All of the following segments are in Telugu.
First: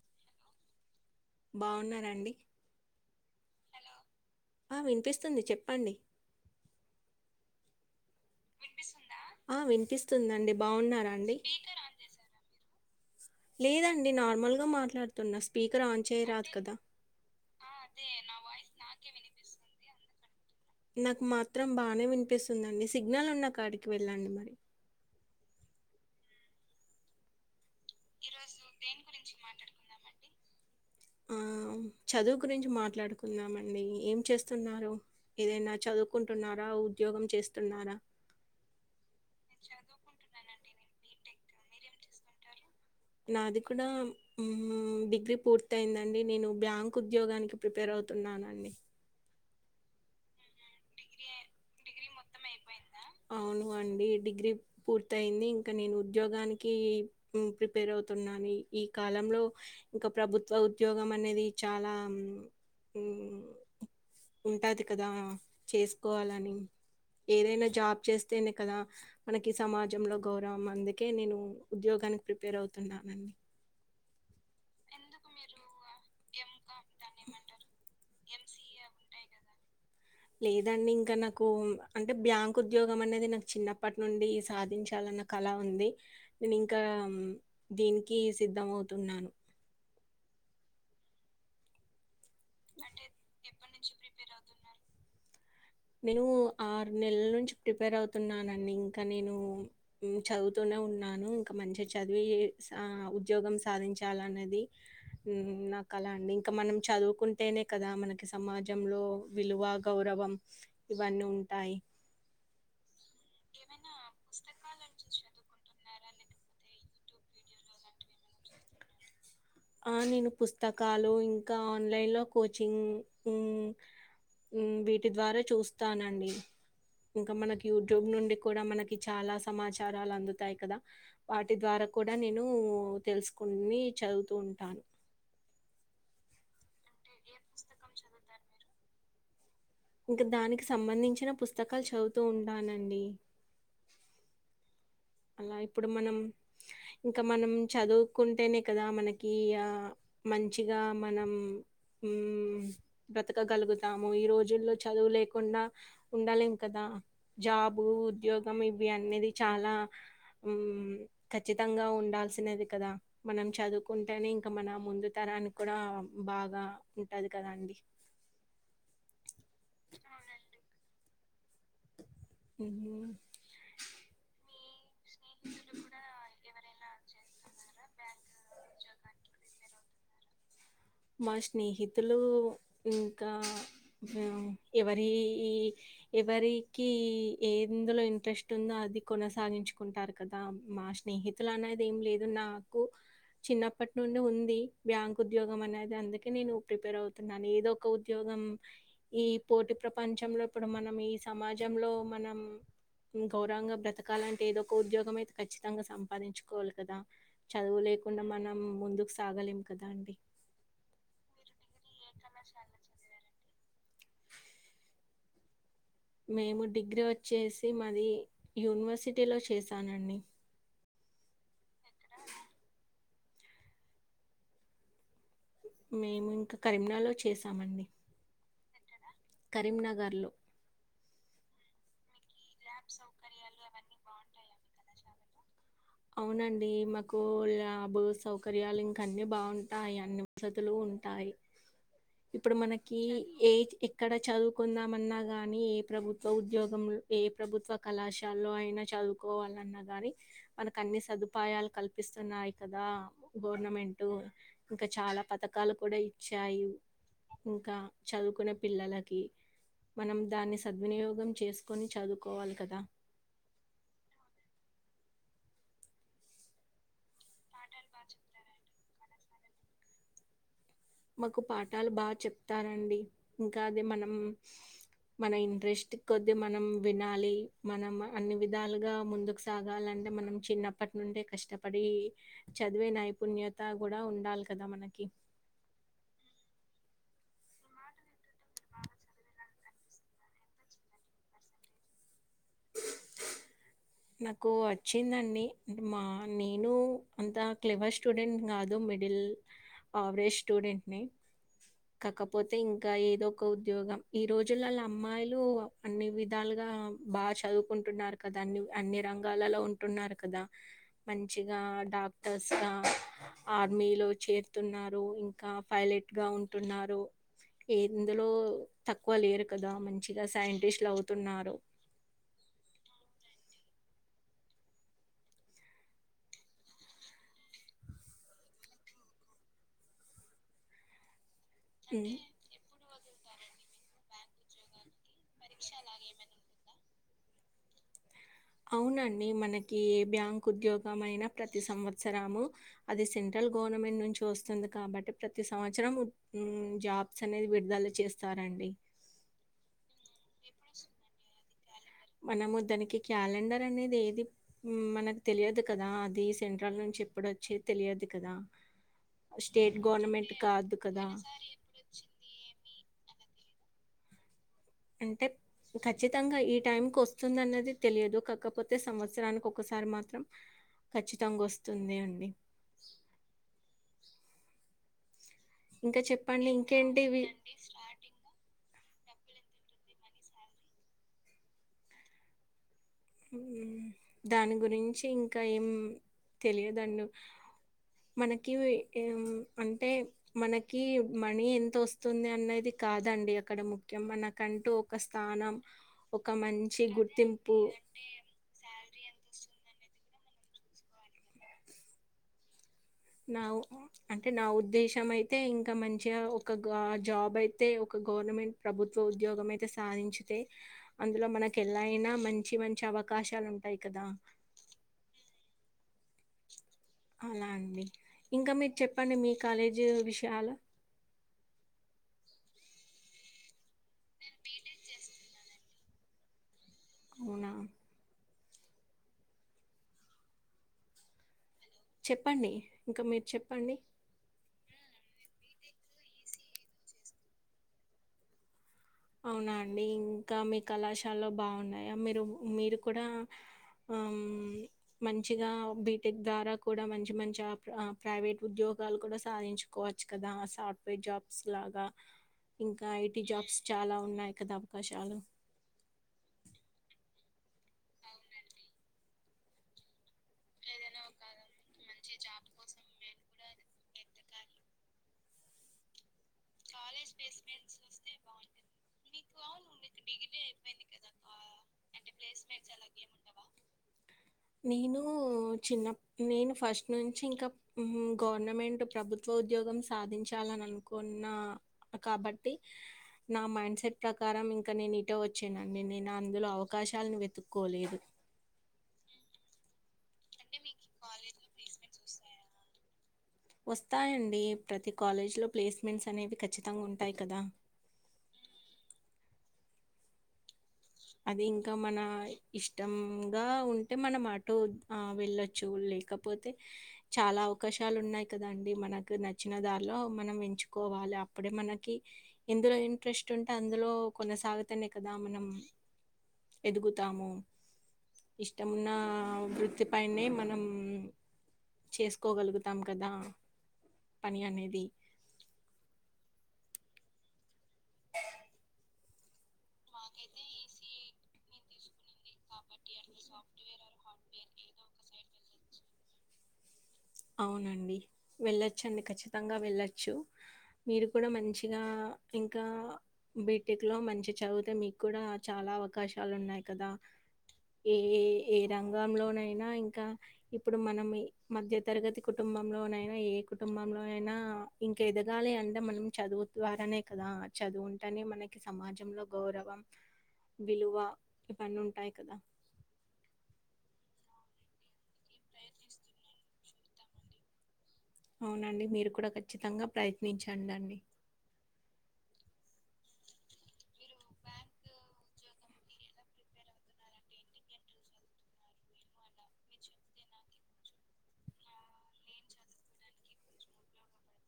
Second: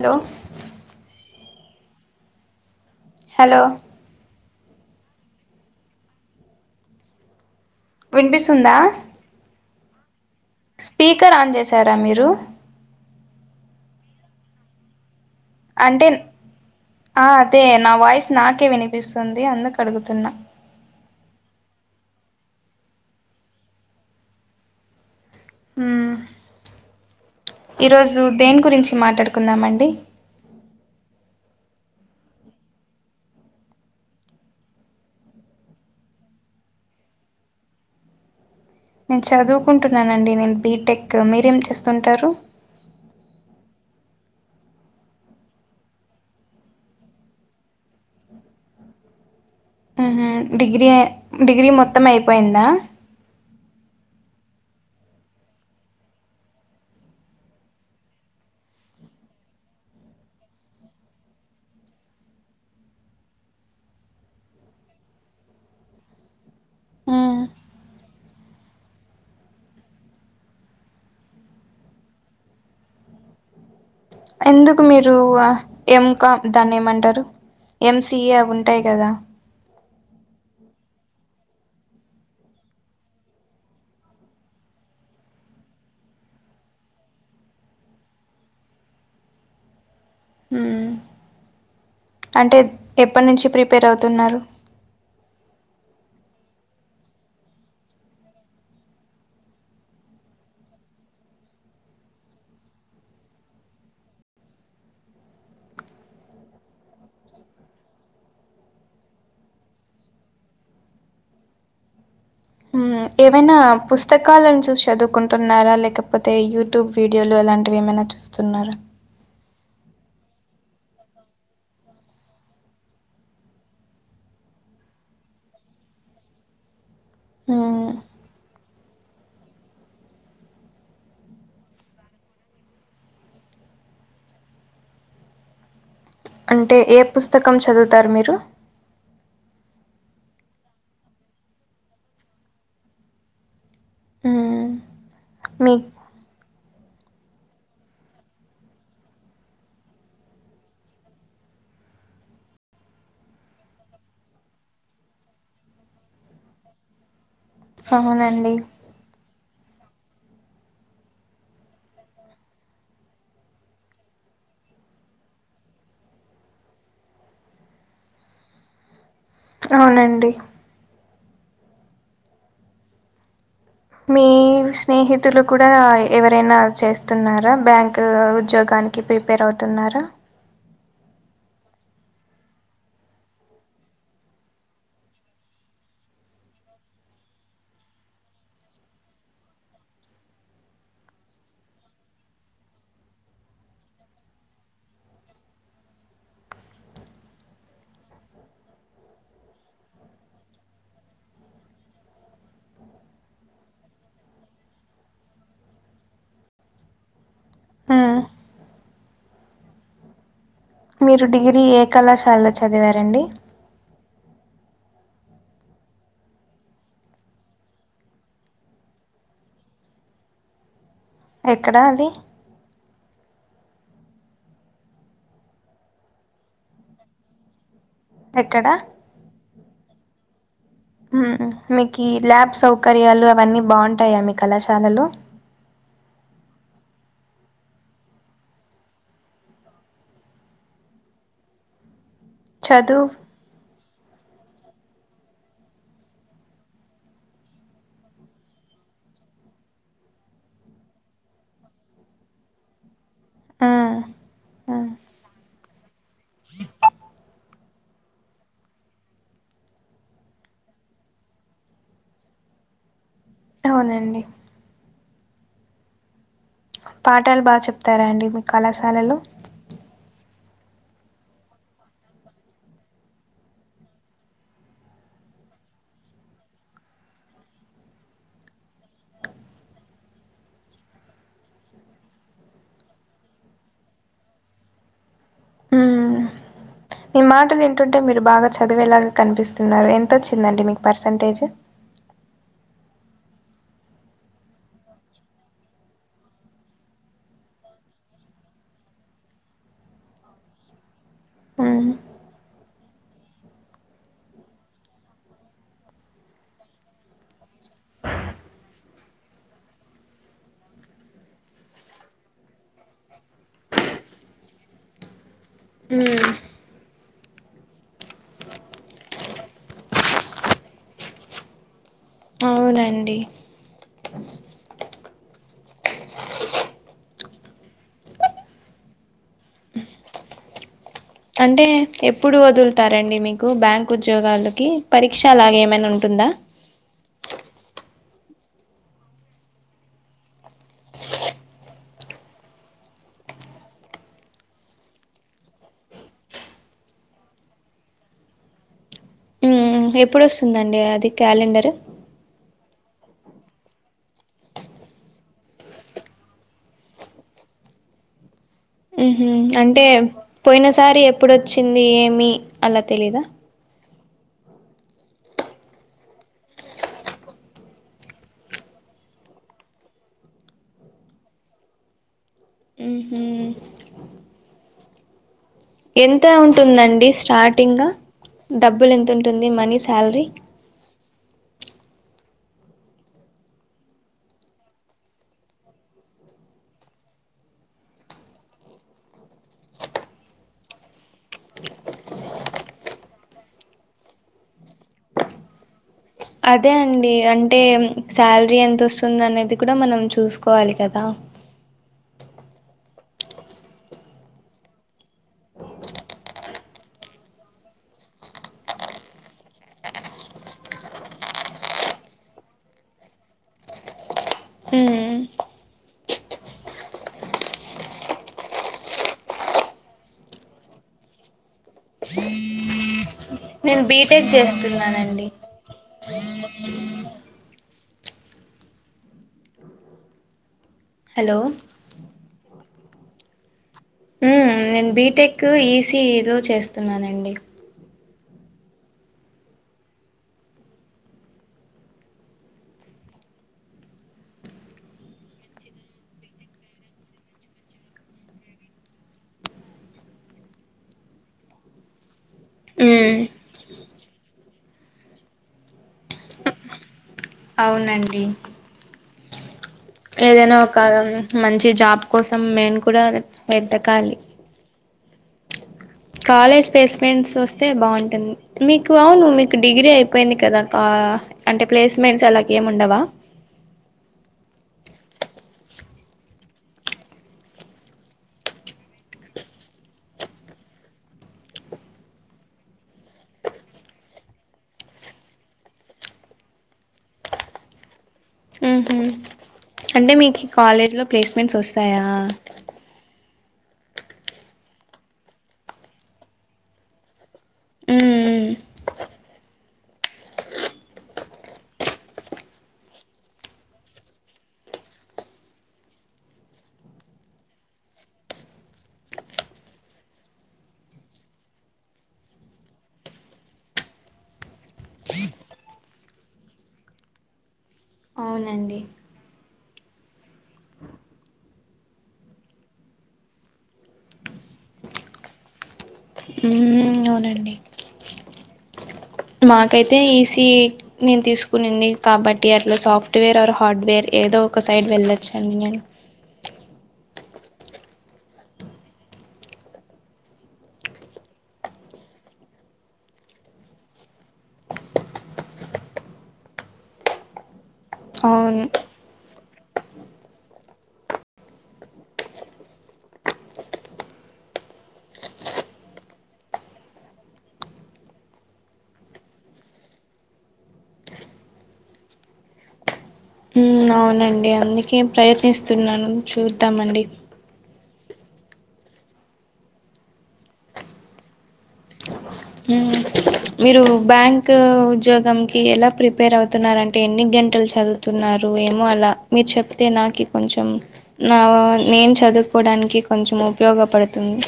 హలో బాగున్నారండి హలో ఆ వినిపిస్తుంది చెప్పండి వినిపిస్తుందా ఆ వినిపిసు స్పీకర్ ఆన్ జేశారా మీరు లేదండి నార్మల్ గా మాట్లాడ అంటే ఆ అదే నా వాయిస్ నాకే వినిపిస్తుంది అందు అడుగుతున్నా నాకు మాత్రం బాగానే వినిపిస్తుందండి సిగ్నల్ ఉన్న కాడికి వెళ్ళండి మరి ఊమ్ ఈరోజు దేని గురించి మాట్లాడుకుందామండి ఆ చదువు గురించి మాట్లాడుకుందామండి ఏం చేస్తున్నారు ఏదైనా చదువుకుంటున్నారా ఓ ఉద్యోగం చేస్తున్నారా నేను చదువుకుంటున్నానండి నేను బీటెక్ మీరేం చేస్తుంటారు నాది కూడా ఉ ఊమ్ డిగ్రీ పూర్తి అయిందండి నేను బ్యాంక్ ఉద్యోగానికి ప్రిపేర్ అవు తున్నానండి ఉ హు డిగ్ర ఎ డిగ్రీ మొత్తం అయిపోయిందా ఈ డిగ్రీ పూర్తి అయింది ఇంకా నేను ఉద్యోగానికి ఉ ప్రిపేర్ అవుతున్నాను ఈ ఈక్ కాలంలో ఇంక ప్రభుత్వ ఉద్యోగం మనేది చాలా ఊ ఉంటాది కదా చేసుకోవాలని మ్మ్ ఏదయిన జాబ్ తనే కదా మనకి సమాజంలో గౌరవం అందుకే నేను ఉద్యోగానికి ప్రిపేర్ అవుతున్నానండి ఎందుకు మీరు అ ఎంకామ్ దాన్ని ఏమంటరు ఎంసిఏ అవి ఉంటయి గదా లేదండి ఇంక నకు అంటే బ్యాంక్ ఉద్యోగం అనేది నాకు చిన్నప్పటి నుండి సాధించాల న్న కలా ఉంది నేను ఇంకా దీనికి సిద్ధం అవుతున్నాను ఉ అంటే ఎప్పటి నుంచి ప్రిపేర్ అవుతున్నారు నేనూ ఆరు నెలల నుంచి ప్రిపేర్ అవుతున్నానండి ఇంక నేను చదువుతున్న ఉన్నాను ఇంక మంచిగ చదివి సా ఉద్యోగం సాధించాలనేది ఊమ్ నాకల అండి ఇంక మనం చదువుకుంటేనే కదా మనకి సమాజంలో విలువ గౌరవం ఇవన్నీ ఉంటాయ్ ఉ ఏవైనా పుస్తకాలను చూసి చదువుకుంటున్నారా లేకపో పోతే యూట్యూబ్ వీడియోలు అలాంటివి ఏమైన చూస్తున్నరా ఆ నేను పుస్తకాలు ఇంకా ఆన్లైన్ లో కోచింగ్ ఉ ఉ వీటి ద్వారా చూస్తానండి ఇంక మనకి హ్మ్. యూట్యూబ్ నుండి కుడా మనకి చాలా సమాచారాల అందుతాయి కద వాటి ద్వారా కుడనేను తెలుసుకుని చదువుతూ ఉంటాను అంటే ఏ పుస్తకం చదువుతారు మీరు ఇంక దానికి సంబంధించిన పుస్తకాలు చదువుతూ ఉంటానండి హ్మ్. అలా మీ ఇప్పుడు మనం ఇంక మనం చదువుకుంటేనే కదా మనకి ఆ మంచిగా మనం ఊమ్ బ్రతకగలుగుతాము ఈ రోజుల్లో చదువు లేకుండా ఉండలేం కదా జాబు అవునండి. ఉద్యోగం ఇవి అనేది చాలా మ్ ఖచ్చితంగా ఉండాల్సినది కదా మనం చదువుకుంటేనే ఇంకా మన ముందు తరానికి కూడా బాగా ఉంటాది కదా అండి అవునండి. ఉహు మీ స్నేహితులు కూడా ఎవరైనా చేస్త వున్నారా బ్యాంకూ ఉద్యోగానికి ప్రిపేర్ అవుతున్నారా మా స్నేహితులు ఇంకా ఉ ఎవరేయి ఎవరికి ఏందులో ఇంట్రెస్ట్ ఉందో అది కొనసాగించుకుంటారు కదా మా నా స్నేహితులు అనేది ఏం లేదు నాకు చిన్నప్పటి నుండి ఉంది బ్యాంక్ ఉద్యోగం అనేది అందుకే నేను ప్రిపేర్ అవుతున్నాను ఏదో ఒక ఉద్యోగం ఈ పోటి ప్రపంచంలో ఇప్పుడు మనం మనం ఈ సమాజంలో మనం గౌరవంగ బ్రతకాల అంటే ఏదో ఒక ఉద్యోగం అయితే ఖచ్చితంగా సంపాదించుకోవాలి కదా చదువులే హ్మ్. లేకుండా మనం ముందుకు సాగలేం కదా అండి మీరు డిగ్రీ ఏ కళాశాలలో చదివారండి మేము డిగ్రీ వచ్చేసి మాది యూనివర్సిటీలో చేసానండి ఎక్కడా అది మేము ఇంకా కరీంనాలో చేసామండి ఎక్కడ కరీంనగర్ లో హుమ్ మీకి ల్యాబ్ సౌకర్యాలు అవన్నీ బాగుంటాయా మీ కళాశాలలో అవునండి మకు లాబ్ సౌకర్యాలు ఇంక అన్ని బావుంటాయి అన్ని వసతులు ఉంటాయి అ ఇప్పుడు మనకి ఏజ్ కి ఇక్కడ చదువుకుందామన్నా గాని ఏ ప్రభుత్వ ఉద్యోగం ఏ ప్రభుత్వ కళాశాలలో అయినా చ చదువుకోవాలన్న గాని మనకు అన్ని సదుపాయాలు కల్పిస్తున్నాయి కదా హ్మ్. గవర్నమెంటూ ఇంకా హ్మ్. చాలా పథకాలు కూడా ఇచ్చాయి ఇంకా చదువుకునే పిల్లలకి మనం దాన్ని సద్వినియోగం చేసుకొని చదువుకోవాలి కదా అవునండి పాఠాలు బాగా చెప్తారా అండి మీ కళాశాలలో మాకు పాఠాలు బాగా చెప్తారండి ఇంకా అది మనం మన ఇంట్రెస్ట్ కద్ది మనం వినాలి మనం అన్ని విధాలుగా ముందుకు సాగాలని అంటే మనం చిన్నప్పటి నుండే కష్టపడి చదివే నైపుణ్యత గూడా ఉండాలి కదా మనకి ఇ హ్మ్. మీ మాటలు వింటుంటే మీరు బాగా చదివ వెళ్ళాల కనిపిస్తున్నారు ఎంతొచ్చిందండి మీకు పర్సంటేజ్ [inaudible] నాకు వచ్చిందండి మా నేను అంత క్లివర్ స్టూడెంట్ కాదు మిడిల్ ఆవరేజ్ స్టూడెంట్ని హ్మ్. కాకపోతే ఇంకా ఏదో ఒక ఉద్యోగం ఈ రోజులలా అమ్మాయిలు అన్ని విధాలుగా బాగా చదువుకుంటున్నారు కదా అన్ని అన్ని రంగాలలో ఉంటున్నారు కదా మంచిగా డాక్టర్స్ గా ఆర్మీ లో చేరుతున్నారు ఇంకా పైలట్ గా హ్మ్. ఉ ఉంటున్నారూ ఎందులో తక్కువ లేరు కదా మంచిగా సైంటిస్ట్లు అవుతున్నారు అవునండి అంటే హ్మ్. ఎప్పుడు వదులుతారండి మీకు బ్యాంక్ ఉద్యోగాలకి పరీక్ష అలాగ ఏమైనా ఉంటుందా అవును అవునండి మనకి బ్యాంక్ ఉద్యోగం మైనా అయినా ప్రతి సంవత్సరము అది సెంట్రల్ గవర్నమెంట్ నుంచి వస్తుంది కాబట్టి ప్రతి సంవత్సరం మ్ జాబ్స్ అనేది విడుదల చేస్తారండి మ్ ఎప్పుడు వస్తుందండి అది క్యాలెండర్ మనము దానికి క్యాలెండర్ అనేది ఏది మనకు తెలియదు కదా అది సెంట్రల్ నుంచి ఎప్పుడు చ్చే తెలియదు కదా ఉహు స్టేట్ అంటే గవర్నమెంట్ పోయిన కాదు సారి కదా! ఎప్పుడొచ్చింది ఏమి అలా తెలీదా అంటే ఖచ్చితంగా ఈ టైం క వస్తుంది అన్నది తెలియదు కాకపోతే సంవత్సరానికి ఒకసారి సారి మాత్రం ఖచ్చితంగా వస్తుంది అండి హుహు. ఇంకా ఎంత చెప్పండి ఉంటుందండి ఇంకేంటివి స్టార్టింగ్ డబ్బులు ఎంత ఉంటుంది మని సాలరీ దాని గురించి ఇంకా ఏం తెలియదండు మనకి అంటే మనకి మనీ ఎంత వస్తుంది అన్నది కాదండి అక్కడ ముఖ్యం మనకంటూ ఒక స్థానం ఒక అదే మంచి అండి గుర్తింపు అంటే సాలరీ ఎంత వస్తుంది అనేది కూడా మన మనం చూసుకోవాలి కదా నా అంటే నా ఉద్దేశం అయితే ఇంకా మంచిగా ఒక జాబ్ అయితే ఒక గవర్నమెంట్ ప్రభుత్వ ఉద్యోగం అయితే సాధించితే అందులో మనకు ఎలా అయినా మంచి మంచి అవ అవకాశాలు ఉంటాయి కదా ఉమ్ అలా అండి ఇంకా మీరు చెప్పండి మీ కాలేజీ విషయాలు [inaudible] నేను బీటెక్ చేస్తున్నానండి అవునా హలో చెప్పండి ఇంకా మీరు చెప్పండి నేను బీటెక్ ఈసీఎదో చేస్తున్నానండి అవునా అండి ఇంకా మీ కళాశాలలో బాగున్నాయా మీరు మీరు కూడా ఆ మంచిగా బిటెక్ ద్వారా కూడా మంచి మంచి ప్రైవేట్ ఉద్యోగ ఉద్యోగాలు కూడా సాధించుకోవచ్చు కదా సాఫ్ట్వేర్ జాబ్స్ లాగా ఇంకా ఐటీ జాబ్స్ చాలా ఉన్నాయి కదా అవకాశాలు అవునండి ఏదైనా ఒక మంచి జాబ్ కోసం మేమ్ కూడా వెతకాలి కాలేజ్ ప్లేస్మెంట్స్ వస్తే బాగుంటుంది మీకు అవును మీకు డిగ్రీ అయిపోయింది కదా క అ ప్లేసెమెంట్స్ అలాగ ఎమ్ ఉండవా నేను చిన్న నేను ఫస్ట్ నుంచి ఇంకా మ్ గవర్నమెంట్ ప్రభుత్వ ఉద్యోగం సాధించాలని అనుకున్న కాబట్టి నా మైండ్ సెట్ ప్రకారం ఇంకా నేను ఇటే వచ్చానండి నేను అందులో అవకాశాలను వెతుక్కోలేదు మ్ హు అంటే మీకు కాలేజ్లో ప్లేస్మెంట్స్ వస్తాయా వస్తాయండి ప్రతి కాలేజీ లో ప్లేస్మెంట్స్ అనేవి ఖచ్చితంగా ఉంటాయి కదా మ్మ్మ్మ్ అది ఇంకా మన ఇష్టంగా ఉంటే మనం మటు ఆ వెళ్ళొచ్చు లేకపోతే చాలా అవకాశాలు ఉన్నాయి కదండి మనకు నచ్చిన దారిలో మనం ఎంచుకోవా కాాల అప్పుడే మనకి ఎందులో ఇంట్రెస్ట్ ఉంటే అందులో కొనసాగితేనే కదా మనం ఎదుగుతాము అవునండి ఇష్టమున్న వృత్తి ఫైనే మనం చేసుకోగలుగుతాం కదా పని అనేది అ హు అవునండి మాకైతే ఈసీ నేను తీస్ కొనింది కాబట్టి అట్లా సాఫ్ట్వేర్ ఆ హార్డ్వేర్ ఏదో ఒక సైడ్ వెళ్ళొచ్చు అండి నేను అవునండి వెళ్ళొచ్చండి ఖచ్చితంగా వెళ్ళచ్చు మీరు కూడా మంచిగా ఇంకా బీటెక్ లో మంచి చదివితే మీకు కూడా చాలా అవకాశాలు ఉన్నాయి కదా ఏ ఏ అవును రంగంలోనైనా ఇంకా ఇప్పుడు మనం మధ్య తరగతి కుటుంబంలోనైనా ఏ కుటుంబంలో అయినా ఇంక ఎదగాలి అంటే మనం చదువు ద్వారా అనే కదా చదువుంటేనే మనకి సమాజంలో గౌరవం విలువా ఇవ్వన్నీ ఉంటాయి కదా హు అవునండి అందుకే ప్రయత్నిస్తున్నాను చూద్దామండి అవునండి మీరు కూడా ఖచ్చితంగా ప్రయత్నించండి అండి హు మీరు బ్యాంక్ ఉద్యోగం క ఎలా ప్రిపేర్ అవుతున్నారు అంటే ఎన్ని గం ంటలు చదువుతున్నారు ఏమో అలా మీరు చెప్తే నాకు కొంచెం నా నేను చదువు కోడానికి కొంచెం ఉపయోగపడుతుంది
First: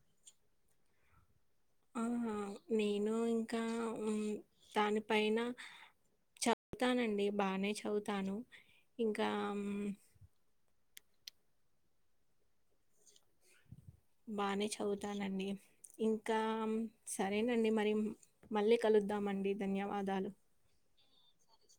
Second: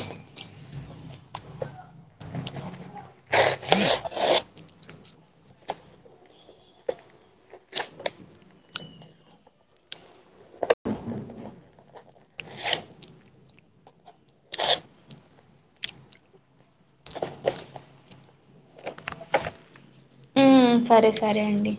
ఆహ నేను ఇంకా దానిపైైన చెప్తానండి బానే చదువుతాను ఇంకా బాగానే చదువుతానండి ఇంకా సరేనండి మరి మళ్ళీ కలు ద్దామండి ధన్యవాదాలు సరే సరే అండి